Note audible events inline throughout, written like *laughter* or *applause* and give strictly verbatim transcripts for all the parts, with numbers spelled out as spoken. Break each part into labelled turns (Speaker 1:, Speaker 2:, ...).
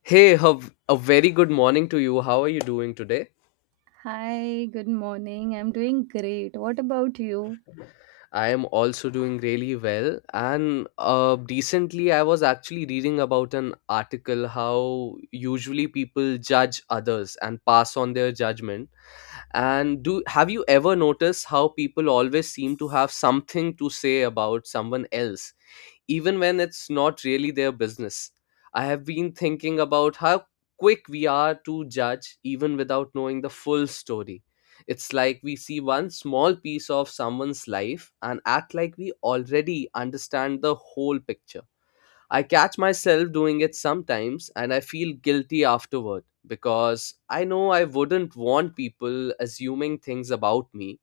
Speaker 1: Hey, Hav, a very good morning to you. How are you doing today?
Speaker 2: Hi, good morning. I'm doing great. What about you?
Speaker 1: I am also doing really well. And uh, recently, I was actually reading about an article how usually people judge others and pass on their judgment. And do have you ever noticed how people always seem to have something to say about someone else, even when it's not really their business? I have been thinking about how quick we are to judge even without knowing the full story. It's like we see one small piece of someone's life and act like we already understand the whole picture. I catch myself doing it sometimes and I feel guilty afterward because I know I wouldn't want people assuming things about me.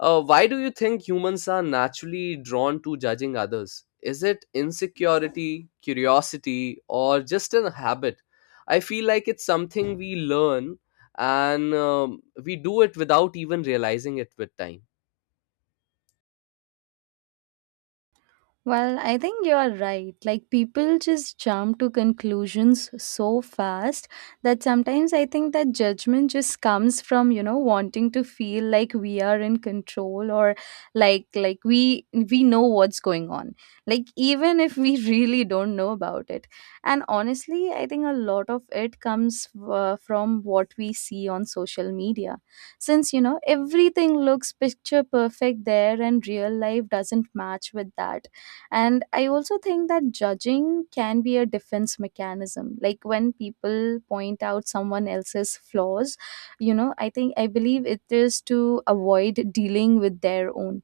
Speaker 1: Uh, why do you think humans are naturally drawn to judging others? Is it insecurity, curiosity, or just a habit? I feel like it's something we learn, and um, we do it without even realizing it with time.
Speaker 2: Well, I think you're right. Like, people just jump to conclusions so fast that sometimes I think that judgment just comes from, you know, wanting to feel like we are in control or like like we we know what's going on. Like even if we *laughs* really don't know about it. And honestly, I think a lot of it comes uh, from what we see on social media. Since, you know, everything looks picture perfect there and real life doesn't match with that, and I also think that judging can be a defense mechanism. Like when people point out someone else's flaws, you know, I think I believe it is to avoid dealing with their own.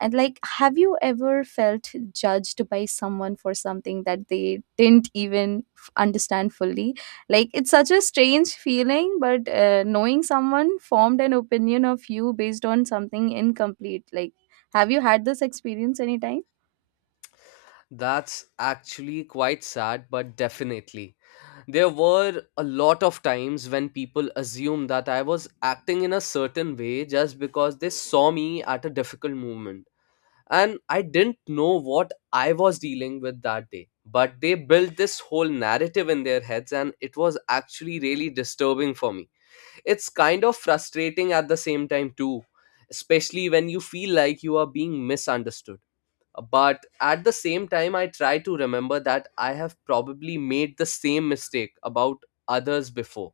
Speaker 2: And like, have you ever felt judged by someone for something that they didn't even f- understand fully? Like, it's such a strange feeling, but uh, knowing someone formed an opinion of you based on something incomplete. Like, have you had this experience anytime?
Speaker 1: That's actually quite sad, but definitely. There were a lot of times when people assumed that I was acting in a certain way just because they saw me at a difficult moment. And I didn't know what I was dealing with that day. But they built this whole narrative in their heads, and it was actually really disturbing for me. It's kind of frustrating at the same time, too, especially when you feel like you are being misunderstood. But at the same time, I try to remember that I have probably made the same mistake about others before.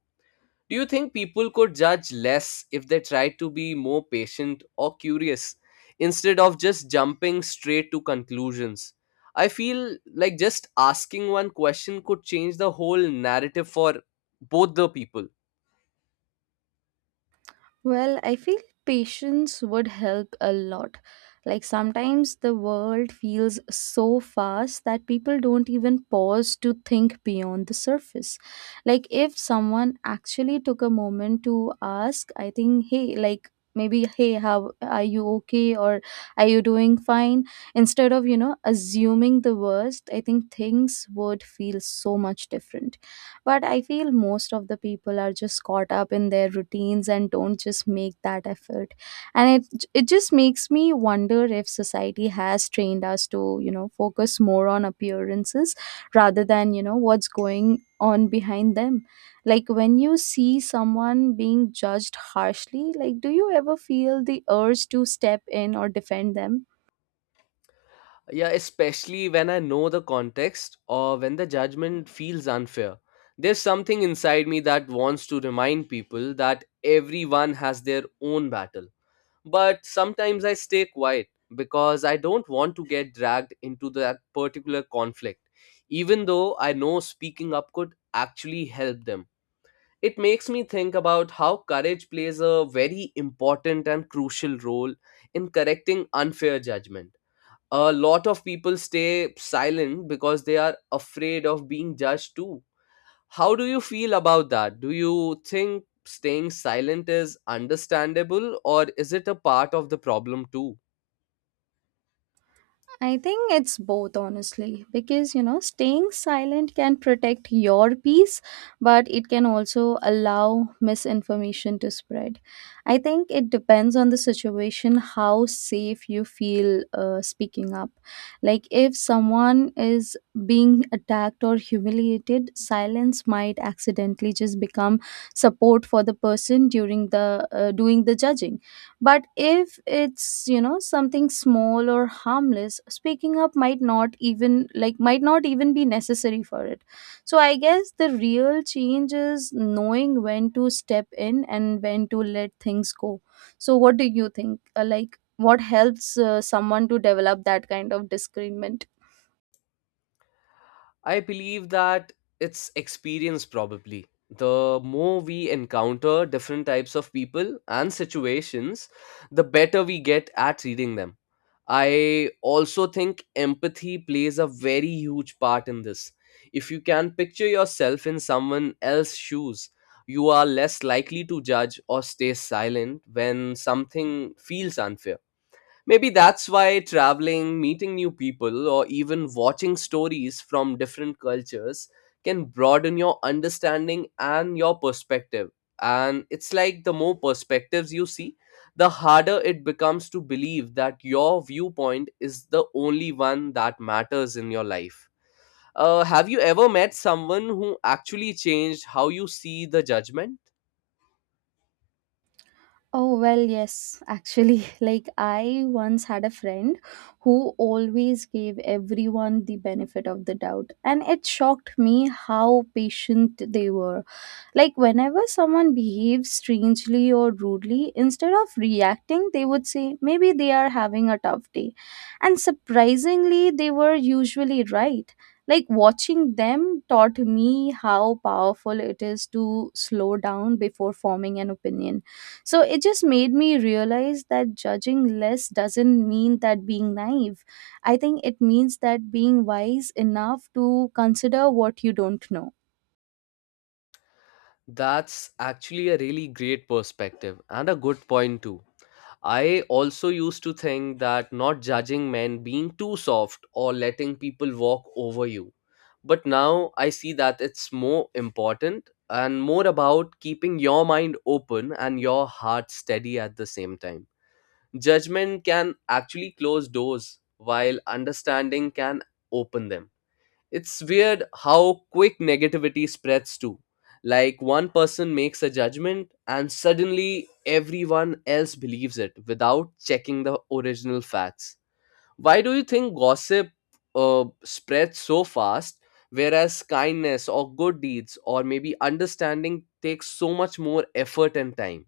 Speaker 1: Do you think people could judge less if they try to be more patient or curious instead of just jumping straight to conclusions? I feel like just asking one question could change the whole narrative for both the people.
Speaker 2: Well, I feel patience would help a lot. Like sometimes the world feels so fast that people don't even pause to think beyond the surface. Like if someone actually took a moment to ask, I think, hey, like maybe, hey, how are you okay or are you doing fine? Instead of, you know, assuming the worst, I think things would feel so much different. But I feel most of the people are just caught up in their routines and don't just make that effort. And it it just makes me wonder if society has trained us to, you know, focus more on appearances rather than, you know, what's going on behind them. Like when you see someone being judged harshly, like do you ever feel the urge to step in or defend them?
Speaker 1: Yeah, especially when I know the context or when the judgment feels unfair. There's something inside me that wants to remind people that everyone has their own battle. But sometimes I stay quiet because I don't want to get dragged into that particular conflict, even though I know speaking up could actually help them. It makes me think about how courage plays a very important and crucial role in correcting unfair judgment. A lot of people stay silent because they are afraid of being judged too. How do you feel about that? Do you think staying silent is understandable, or is it a part of the problem too?
Speaker 2: I think it's both, honestly, because you know, staying silent can protect your peace, but it can also allow misinformation to spread. I think it depends on the situation how safe you feel uh, speaking up. Like, if someone is being attacked or humiliated, silence might accidentally just become support for the person during the uh, doing the judging, but if it's, you know, something small or harmless, speaking up might not even like might not even be necessary for it. So I guess the real change is knowing when to step in and when to let things go. So what do you think? Uh, like what helps uh, someone to develop that kind of discernment?
Speaker 1: I believe that it's experience, probably. The more we encounter different types of people and situations, the better we get at reading them. I also think empathy plays a very huge part in this. If you can picture yourself in someone else's shoes, you are less likely to judge or stay silent when something feels unfair. Maybe that's why traveling, meeting new people, or even watching stories from different cultures can broaden your understanding and your perspective. And it's like the more perspectives you see, the harder it becomes to believe that your viewpoint is the only one that matters in your life. Uh, have you ever met someone who actually changed how you see the judgment?
Speaker 2: Oh, well, yes, actually. *laughs* Like, I once had a friend who always gave everyone the benefit of the doubt, and it shocked me how patient they were. Like, whenever someone behaved strangely or rudely, instead of reacting, they would say, maybe they are having a tough day. And surprisingly, they were usually right. Like, watching them taught me how powerful it is to slow down before forming an opinion, so it just made me realize that judging less doesn't mean that being naive. I think it means that being wise enough to consider what you don't know.
Speaker 1: That's actually a really great perspective and a good point, too. I also used to think that not judging men, being too soft, or letting people walk over you. But now I see that it's more important and more about keeping your mind open and your heart steady at the same time. Judgment can actually close doors, while understanding can open them. It's weird how quick negativity spreads too. Like one person makes a judgment and suddenly everyone else believes it without checking the original facts. Why do you think gossip uh, spreads so fast, whereas kindness or good deeds or maybe understanding takes so much more effort and time?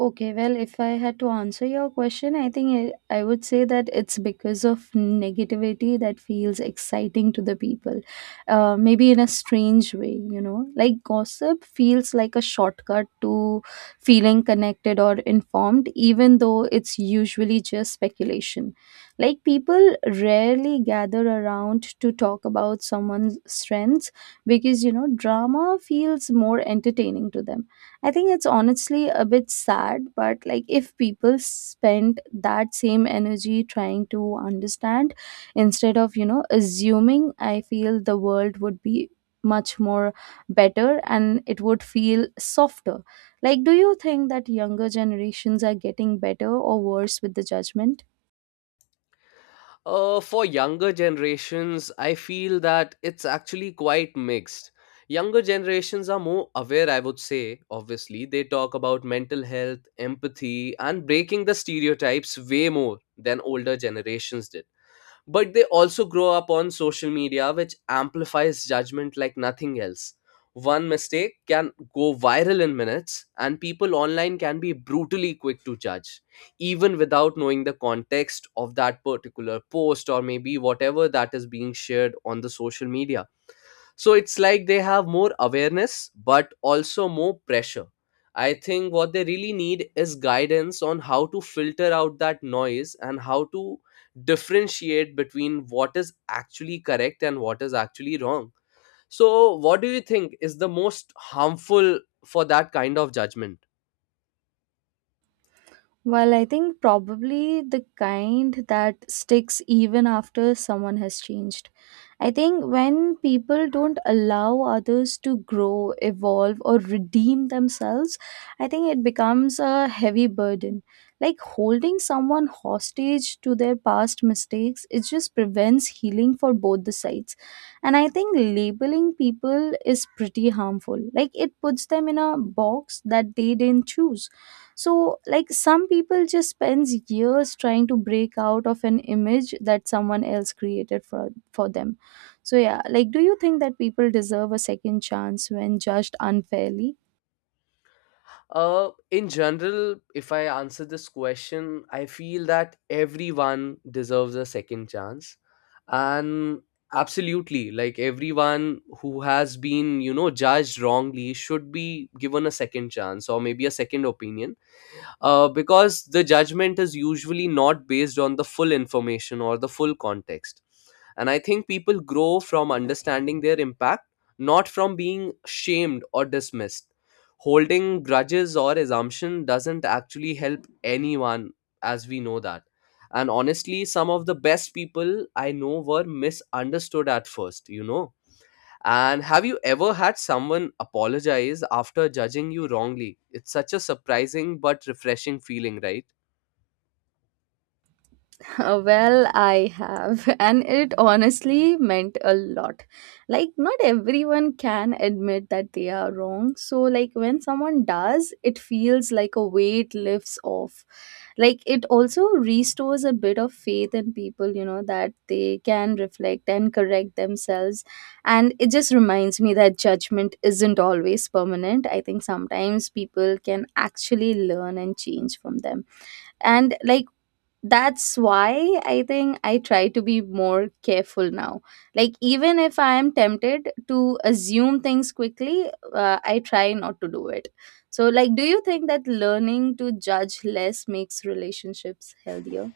Speaker 2: Okay, well, if I had to answer your question, I think I, I would say that it's because of negativity that feels exciting to the people, uh, maybe in a strange way, you know. Like gossip feels like a shortcut to feeling connected or informed, even though it's usually just speculation. Like people rarely gather around to talk about someone's strengths because, you know, drama feels more entertaining to them. I think it's honestly a bit sad, but like if people spent that same energy trying to understand instead of, you know, assuming, I feel the world would be much more better and it would feel softer. Like, do you think that younger generations are getting better or worse with the judgment?
Speaker 1: Uh, for younger generations, I feel that it's actually quite mixed. Younger generations are more aware, I would say, obviously. They talk about mental health, empathy, and breaking the stereotypes way more than older generations did, but they also grow up on social media, which amplifies judgment like nothing else. One mistake can go viral in minutes, and people online can be brutally quick to judge, even without knowing the context of that particular post or maybe whatever that is being shared on the social media. So it's like they have more awareness, but also more pressure. I think what they really need is guidance on how to filter out that noise and how to differentiate between what is actually correct and what is actually wrong. So, what do you think is the most harmful for that kind of judgment?
Speaker 2: Well, I think probably the kind that sticks even after someone has changed. I think when people don't allow others to grow, evolve, or redeem themselves, I think it becomes a heavy burden. Like holding someone hostage to their past mistakes, it just prevents healing for both the sides. And I think labeling people is pretty harmful. Like it puts them in a box that they didn't choose, so like some people just spends years trying to break out of an image that someone else created for for them. So yeah, like do you think that people deserve a second chance when judged unfairly?
Speaker 1: Uh, in general, if I answer this question, I feel that everyone deserves a second chance. And absolutely, like everyone who has been, you know, judged wrongly should be given a second chance or maybe a second opinion, uh, because the judgment is usually not based on the full information or the full context. And I think people grow from understanding their impact, not from being shamed or dismissed. Holding grudges or assumption doesn't actually help anyone, as we know that. And honestly, some of the best people I know were misunderstood at first, you know and have you ever had someone apologize after judging you wrongly? It's such a surprising but refreshing feeling, right?
Speaker 2: *laughs* Uh, well, I have, *laughs* and it honestly meant a lot. Like, not everyone can admit that they are wrong. So, like, when someone does, it feels like a weight lifts off. Like, it also restores a bit of faith in people, you know, that they can reflect and correct themselves. And it just reminds me that judgment isn't always permanent. I think sometimes people can actually learn and change from them, and like that's why I think I try to be more careful now. Like even if I am tempted to assume things quickly, uh, I try not to do it. So like do you think that learning to judge less makes relationships healthier?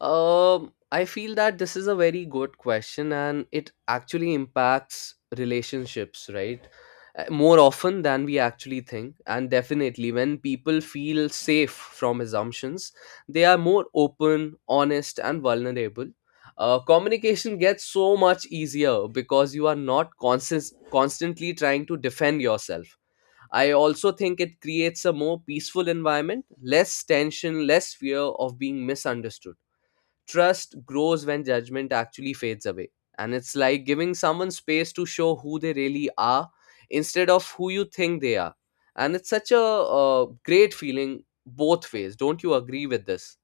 Speaker 1: Um, I feel that this is a very good question and it actually impacts relationships, right? Uh, More often than we actually think. And definitely, when people feel safe from assumptions, they are more open, honest, and vulnerable. Uh, communication gets so much easier because you are not constant, constantly trying to defend yourself. I also think it creates a more peaceful environment, less tension, less fear of being misunderstood. Trust grows when judgment actually fades away. And it's like giving someone space to show who they really are instead of who you think they are. And it's such a uh, great feeling both ways. Don't you agree with this?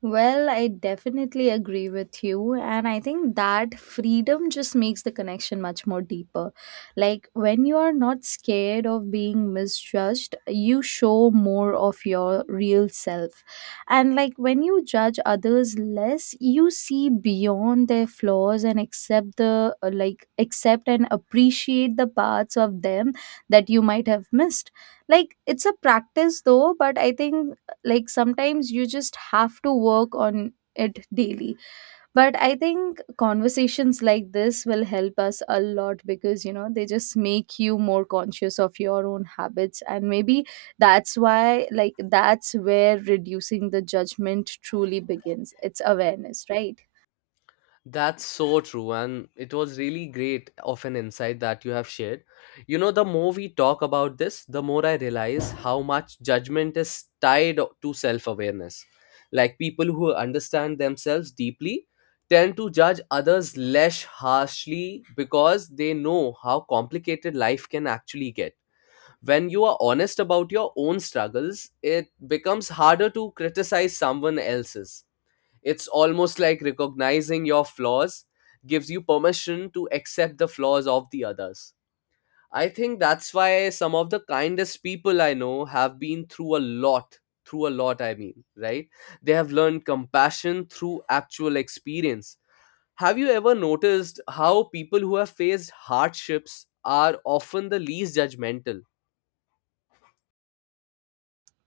Speaker 2: Well, I definitely agree with you. And I think that freedom just makes the connection much more deeper. Like when you are not scared of being misjudged, you show more of your real self. And like when you judge others less, you see beyond their flaws and accept the uh, like accept and appreciate the parts of them that you might have missed. Like it's a practice though, but I think like sometimes you just have to work on it daily. But I think conversations like this will help us a lot because you know they just make you more conscious of your own habits, and maybe that's why, like, that's where reducing the judgment truly begins. It's awareness, right?
Speaker 1: That's so true, and it was really great of an insight that you have shared. You know, the more we talk about this, the more I realize how much judgment is tied o- to self awareness. Like people who understand themselves deeply tend to judge others less harshly because they know how complicated life can actually get. When you are honest about your own struggles, it becomes harder to criticize someone else's. It's almost like recognizing your flaws gives you permission to accept the flaws of the others. I think that's why some of the kindest people I know have been through a lot. Through a lot, I mean, right? They have learned compassion through actual experience. Have you ever noticed how people who have faced hardships are often the least judgmental?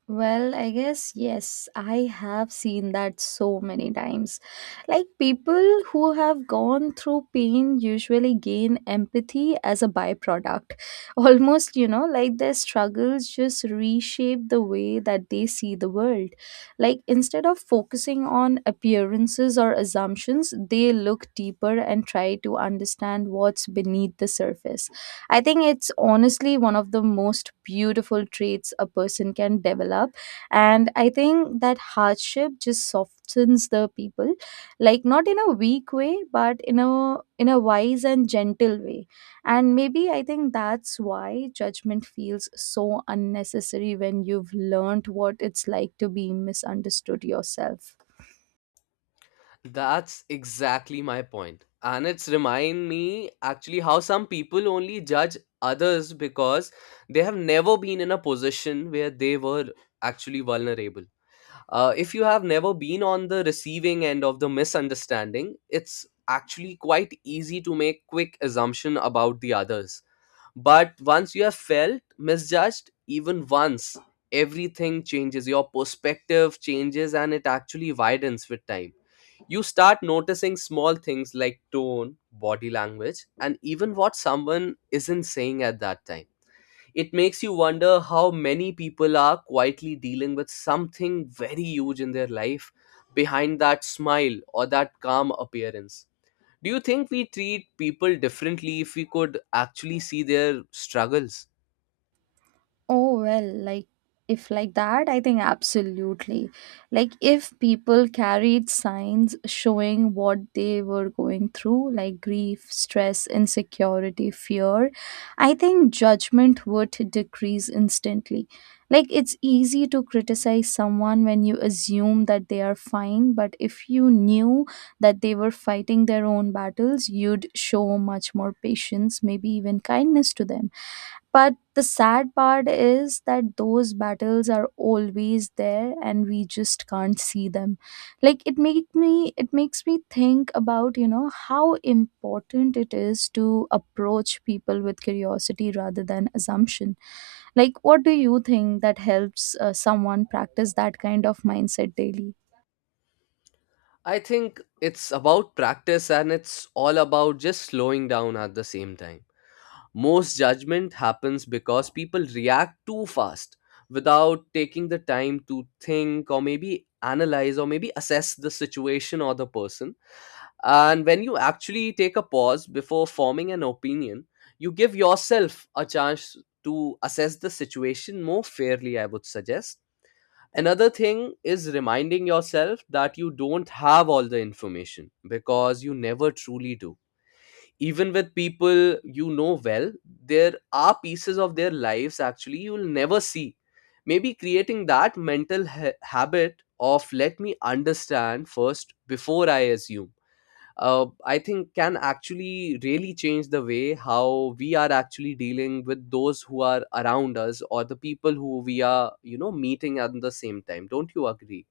Speaker 2: Well, I guess yes, I have seen that so many times. Like people who have gone through pain usually gain empathy as a byproduct. *laughs* Almost, you know, like their struggles just reshape the way that they see the world. Like instead of focusing on appearances or assumptions, they look deeper and try to understand what's beneath the surface. I think it's honestly one of the most beautiful traits a person can develop. And I think that hardship just softens the people, like not in a weak way, but in a in a wise and gentle way. And maybe I think that's why judgment feels so unnecessary when you've learned what it's like to be misunderstood yourself.
Speaker 1: That's exactly my point. And it's remind me actually how some people only judge others because they have never been in a position where they were actually vulnerable. Uh, if you have never been on the receiving end of the misunderstanding, it's actually quite easy to make quick assumption about the others. But once you have felt misjudged even once, everything changes. Your perspective changes and it actually widens with time. You start noticing small things like tone, body language, and even what someone isn't saying at that time. It makes you wonder how many people are quietly dealing with something very huge in their life behind that smile or that calm appearance. Do you think we treat people differently if we could actually see their struggles?
Speaker 2: Oh, well, like if like that, I think absolutely. Like if people carried signs showing what they were going through, like grief, stress, insecurity, fear, I think judgment would decrease instantly. Like it's easy to criticize someone when you assume that they are fine, but if you knew that they were fighting their own battles, you'd show much more patience, maybe even kindness to them. But the sad part is that those battles are always there and we just can't see them. Like it make me it makes me think about, you know, how important it is to approach people with curiosity rather than assumption. Like what do you think that helps uh, someone practice that kind of mindset daily?
Speaker 1: I think it's about practice and it's all about just slowing down at the same time. Most judgment happens because people react too fast without taking the time to think or maybe analyze or maybe assess the situation or the person. And when you actually take a pause before forming an opinion, you give yourself a chance to assess the situation more fairly, I would suggest. Another thing is reminding yourself that you don't have all the information, because you never truly do. Even with people you know well, there are pieces of their lives actually you'll never see. Maybe creating that mental ha- habit of let me understand first before I assume, uh, I think can actually really change the way how we are actually dealing with those who are around us or the people who we are, you know, meeting at the same time. Don't you agree?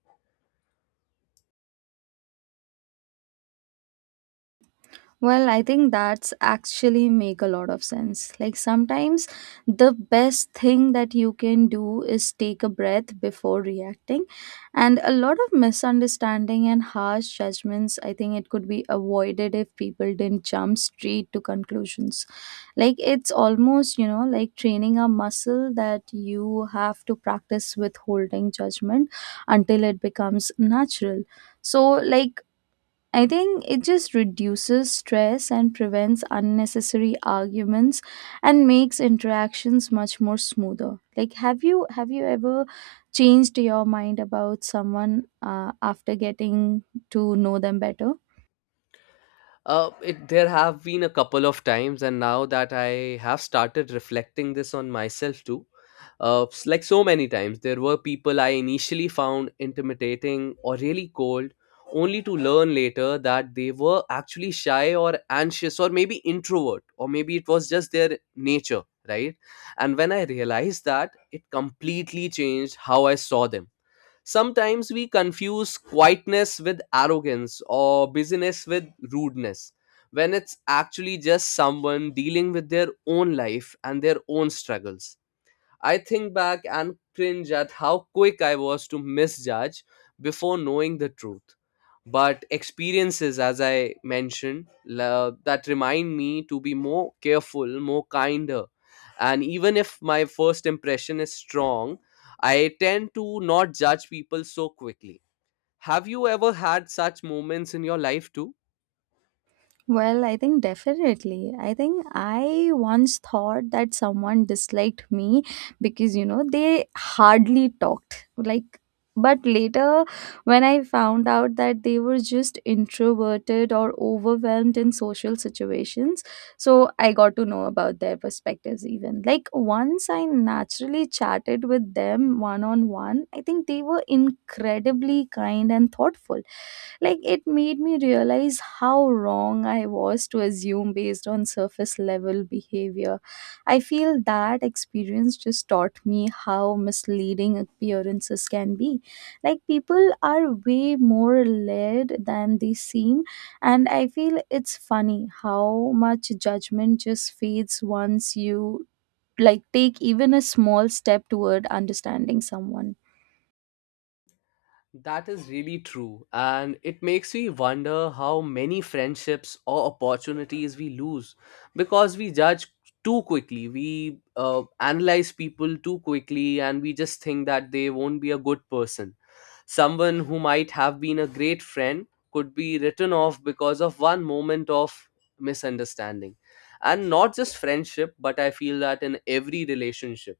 Speaker 2: Well, I think that's actually make a lot of sense. Like sometimes the best thing that you can do is take a breath before reacting. And a lot of misunderstanding and harsh judgments, I think it could be avoided if people didn't jump straight to conclusions. Like it's almost, you know, like training a muscle that you have to practice withholding judgment until it becomes natural. So like I think it just reduces stress and prevents unnecessary arguments and makes interactions much more smoother. Like have you have you ever changed your mind about someone uh, after getting to know them better?
Speaker 1: Uh, it, there have been a couple of times, and now that I have started reflecting this on myself too, uh, s- like so many times, there were people I initially found intimidating or really cold, only to learn later that they were actually shy or anxious or maybe introvert, or maybe it was just their nature, right? And when I realized that, it completely changed how I saw them. Sometimes we confuse quietness with arrogance or busyness with rudeness, when it's actually just someone dealing with their own life and their own struggles. I think back and cringe at how quick I was to misjudge before knowing the truth. But experiences, as I mentioned, la- that remind me to be more careful, more kinder. And even if my first impression is strong, I tend to not judge people so quickly. Have you ever had such moments in your life too?
Speaker 2: Well, I think definitely. I think I once thought that someone disliked me because, you know, they hardly talked. Like, but later, when I found out that they were just introverted or overwhelmed in social situations, so I got to know about their perspectives. Even like once I naturally chatted with them one on one, I think they were incredibly kind and thoughtful. Like it made me realize how wrong I was to assume based on surface level behavior. I feel that experience just taught me how misleading appearances can be. Like people are way more led than they seem, and I feel it's funny how much judgment just fades once you like take even a small step toward understanding someone.
Speaker 1: That is really true, and it makes me wonder how many friendships or opportunities we lose because we judge too quickly. We uh, analyze people too quickly, and we just think that they won't be a good person. Someone who might have been a great friend could be written off because of one moment of misunderstanding. And not just friendship, but I feel that in every relationship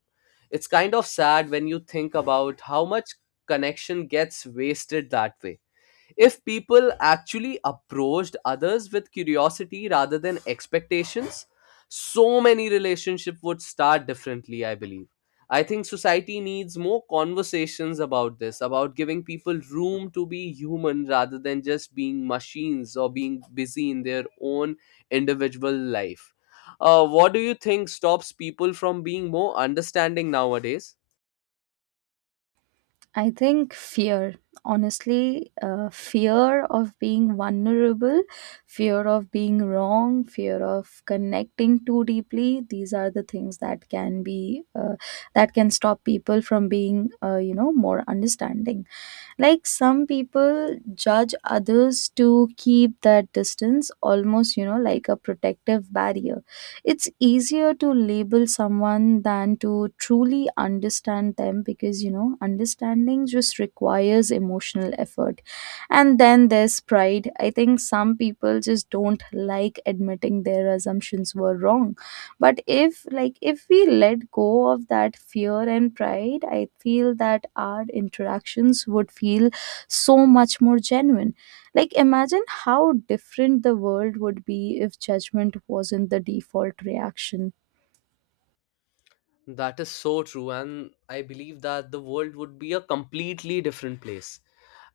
Speaker 1: it's kind of sad when you think about how much connection gets wasted that way if people actually approached others with curiosity rather than expectations. So many relationships would start differently, I believe. I think society needs more conversations about this, about giving people room to be human rather than just being machines or being busy in their own individual life. Uh, what do you think stops people from being more understanding nowadays?
Speaker 2: I think fear, honestly, uh, fear of being vulnerable, fear of being wrong, fear of connecting too deeply. These are the things that can be uh, that can stop people from being, uh, you know, more understanding. Like some people judge others to keep that distance almost, you know, like a protective barrier. It's easier to label someone than to truly understand them because you know understanding just requires emotional effort. And then there's pride. I think some people just don't like admitting their assumptions were wrong, but if like if we let go of that fear and pride, I feel that our interactions would feel so much more genuine. Like imagine how different the world would be if judgment wasn't the default reaction.
Speaker 1: That is so true, and I believe that the world would be a completely different place.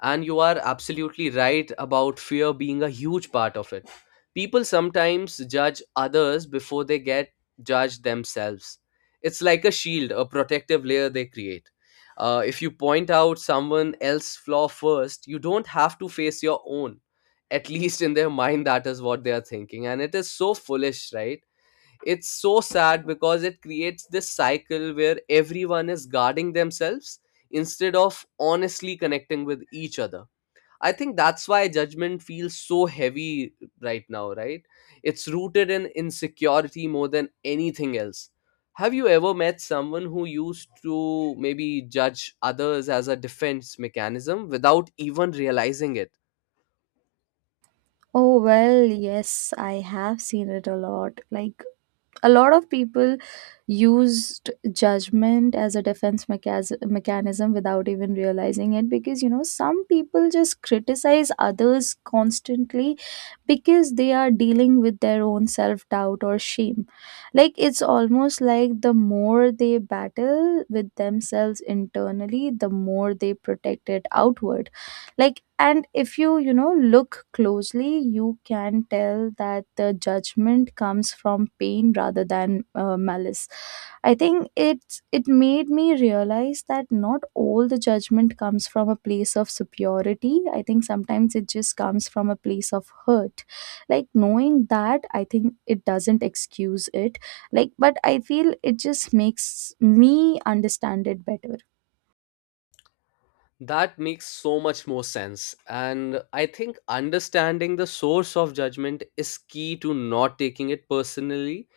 Speaker 1: And you are absolutely right about fear being a huge part of it. People sometimes judge others before they get judged themselves. It's like a shield, a protective layer they create. Uh, if you point out someone else's flaw first, you don't have to face your own. At least in their *laughs* mind, that is what they are thinking. And it is so foolish, right? It's so sad because it creates this cycle where everyone is guarding themselves instead of honestly connecting with each other. I think that's why judgment feels so heavy right now, right? It's rooted in insecurity more than anything else. Have you ever met someone who used to maybe judge others as a defense mechanism without even realizing it?
Speaker 2: Oh, well, yes, I have seen it a lot. Like a lot of people used judgment as a defense mechas- mechanism without even realizing it, because you know some people just criticize others constantly because they are dealing with their own self doubt or shame. Like it's almost like the more they battle with themselves internally, the more they protect it outward. Like and if you, you know, look closely, you can tell that the judgment comes from pain rather than uh, malice. I think it's, it made me realize that not all the judgment comes from a place of superiority. I think sometimes it just comes from a place of hurt. Like knowing that, I think it doesn't excuse it, like but I feel it just makes me understand it better.
Speaker 1: That makes so much more sense. And I think understanding the source of judgment is key to not taking it personally.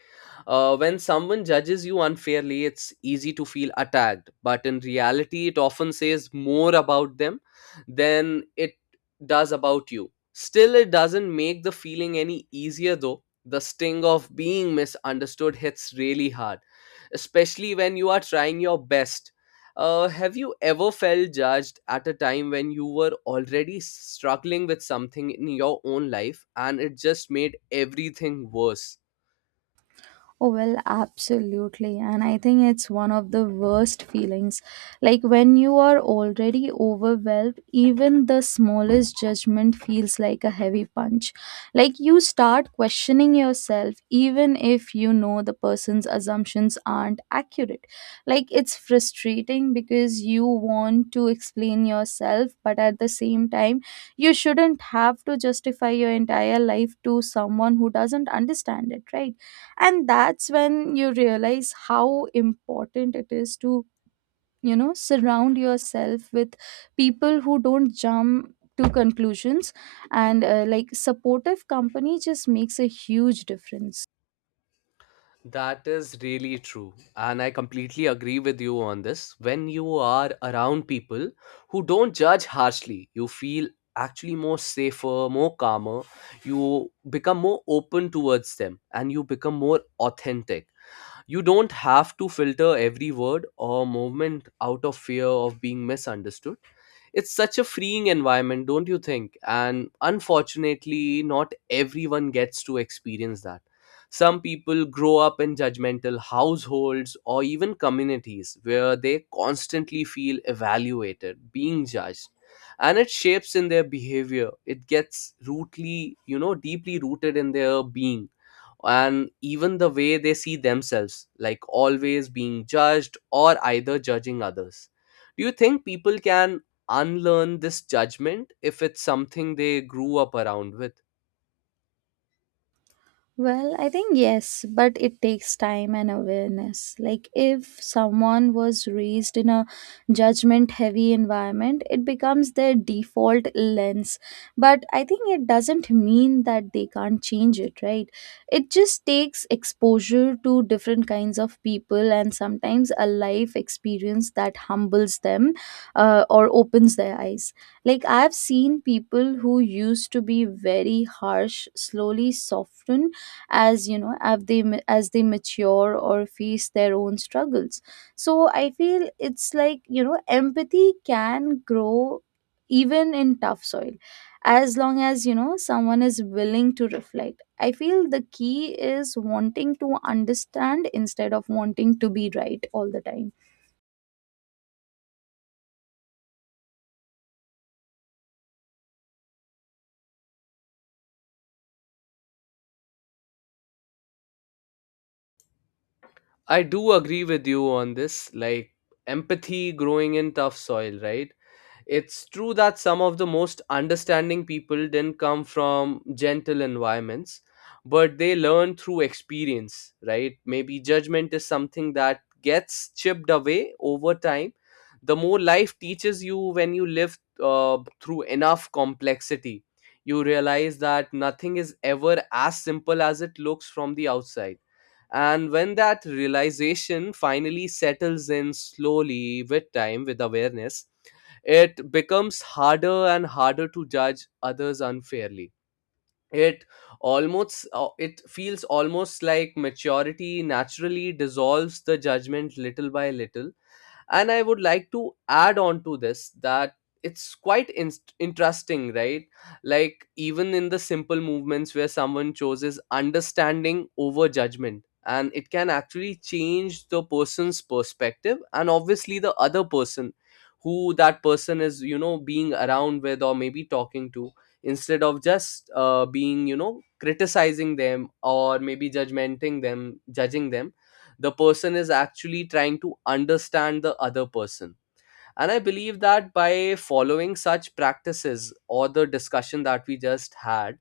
Speaker 1: uh, When someone judges you unfairly, it's easy to feel attacked, but in reality, it often says more about them than it does about you. Still, it doesn't make the feeling any easier though. The sting of being misunderstood hits really hard, especially when you are trying your best. Uh, have you ever felt judged at a time when you were already struggling with something in your own life and it just made everything worse?
Speaker 2: Oh, well, absolutely. And I think it's one of the worst feelings. Like when you are already overwhelmed, even the smallest judgment feels like a heavy punch. Like you start questioning yourself, even if you know the person's assumptions aren't accurate. Like it's frustrating because you want to explain yourself, but at the same time, you shouldn't have to justify your entire life to someone who doesn't understand it, right? And that's when you realize how important it is to, you know, surround yourself with people who don't jump to conclusions. And uh, like supportive company just makes a huge difference.
Speaker 1: That is really true. And I completely agree with you on this. When you are around people who don't judge harshly, you feel actually more safer, more calmer. You become more open towards them and you become more authentic. You don't have to filter every word or movement out of fear of being misunderstood. It's such a freeing environment, don't you think? And unfortunately, not everyone gets to experience that. Some people grow up in judgmental households or even communities where they constantly feel evaluated, being judged. And it shapes in their behavior. It gets rootly, you know, deeply rooted in their being, and even the way they see themselves, like always being judged or either judging others. Do you think people can unlearn this judgment if it's something they grew up around with?
Speaker 2: Well, I think yes, but it takes time and awareness. Like, if someone was raised in a judgment heavy environment, it becomes their default lens. But I think it doesn't mean that they can't change it, right? It just takes exposure to different kinds of people and sometimes a life experience that humbles them, uh, or opens their eyes. Like, I've seen people who used to be very harsh slowly soften as you know as they ma- as they mature or face their own struggles. So I feel it's like, you know, empathy can grow even in tough soil. As long as, you know, someone is willing to reflect, I feel the key is wanting to understand instead of wanting to be right all the time.
Speaker 1: I do agree with you on this, like empathy growing in tough soil, right? It's true that some of the most understanding people didn't come from gentle environments, but they learn through experience, right? Maybe judgment is something that gets chipped away over time. The more life teaches you, when you live uh, through enough complexity, you realize that nothing is ever as simple as it looks from the outside, and when that realization finally settles in slowly with time, with awareness, it becomes harder and harder to judge others unfairly. It almost uh, it feels almost like maturity naturally dissolves the judgment little by little. And I would like to add on to this, that it's quite in- interesting, right? Like even in the simple movements where someone chooses understanding over judgment, and it can actually change the person's perspective, and obviously the other person, who that person is, you know, being around with or maybe talking to, instead of just uh, being, you know, criticizing them or maybe judgmenting them judging them, the person is actually trying to understand the other person. And I believe that by following such practices or the discussion that we just had,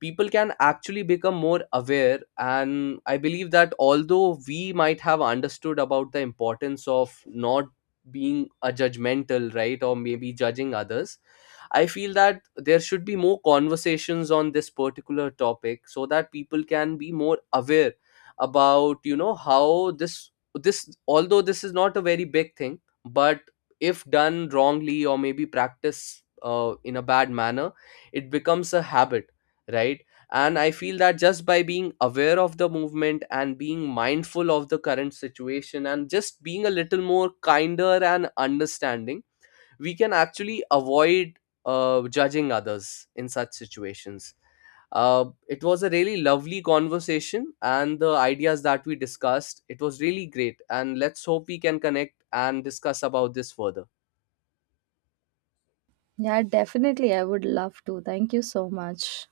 Speaker 1: people can actually become more aware. And I believe that although we might have understood about the importance of not being a judgmental, right, or maybe judging others, I feel that there should be more conversations on this particular topic so that people can be more aware about, you know, how this this although this is not a very big thing, but if done wrongly or maybe practiced uh, in a bad manner, it becomes a habit, right? And I feel that just by being aware of the movement and being mindful of the current situation and just being a little more kinder and understanding, we can actually avoid uh, judging others in such situations. Uh, it was a really lovely conversation, and the ideas that we discussed, it was really great. And let's hope we can connect and discuss about this further.
Speaker 2: Yeah, definitely. I would love to. Thank you so much.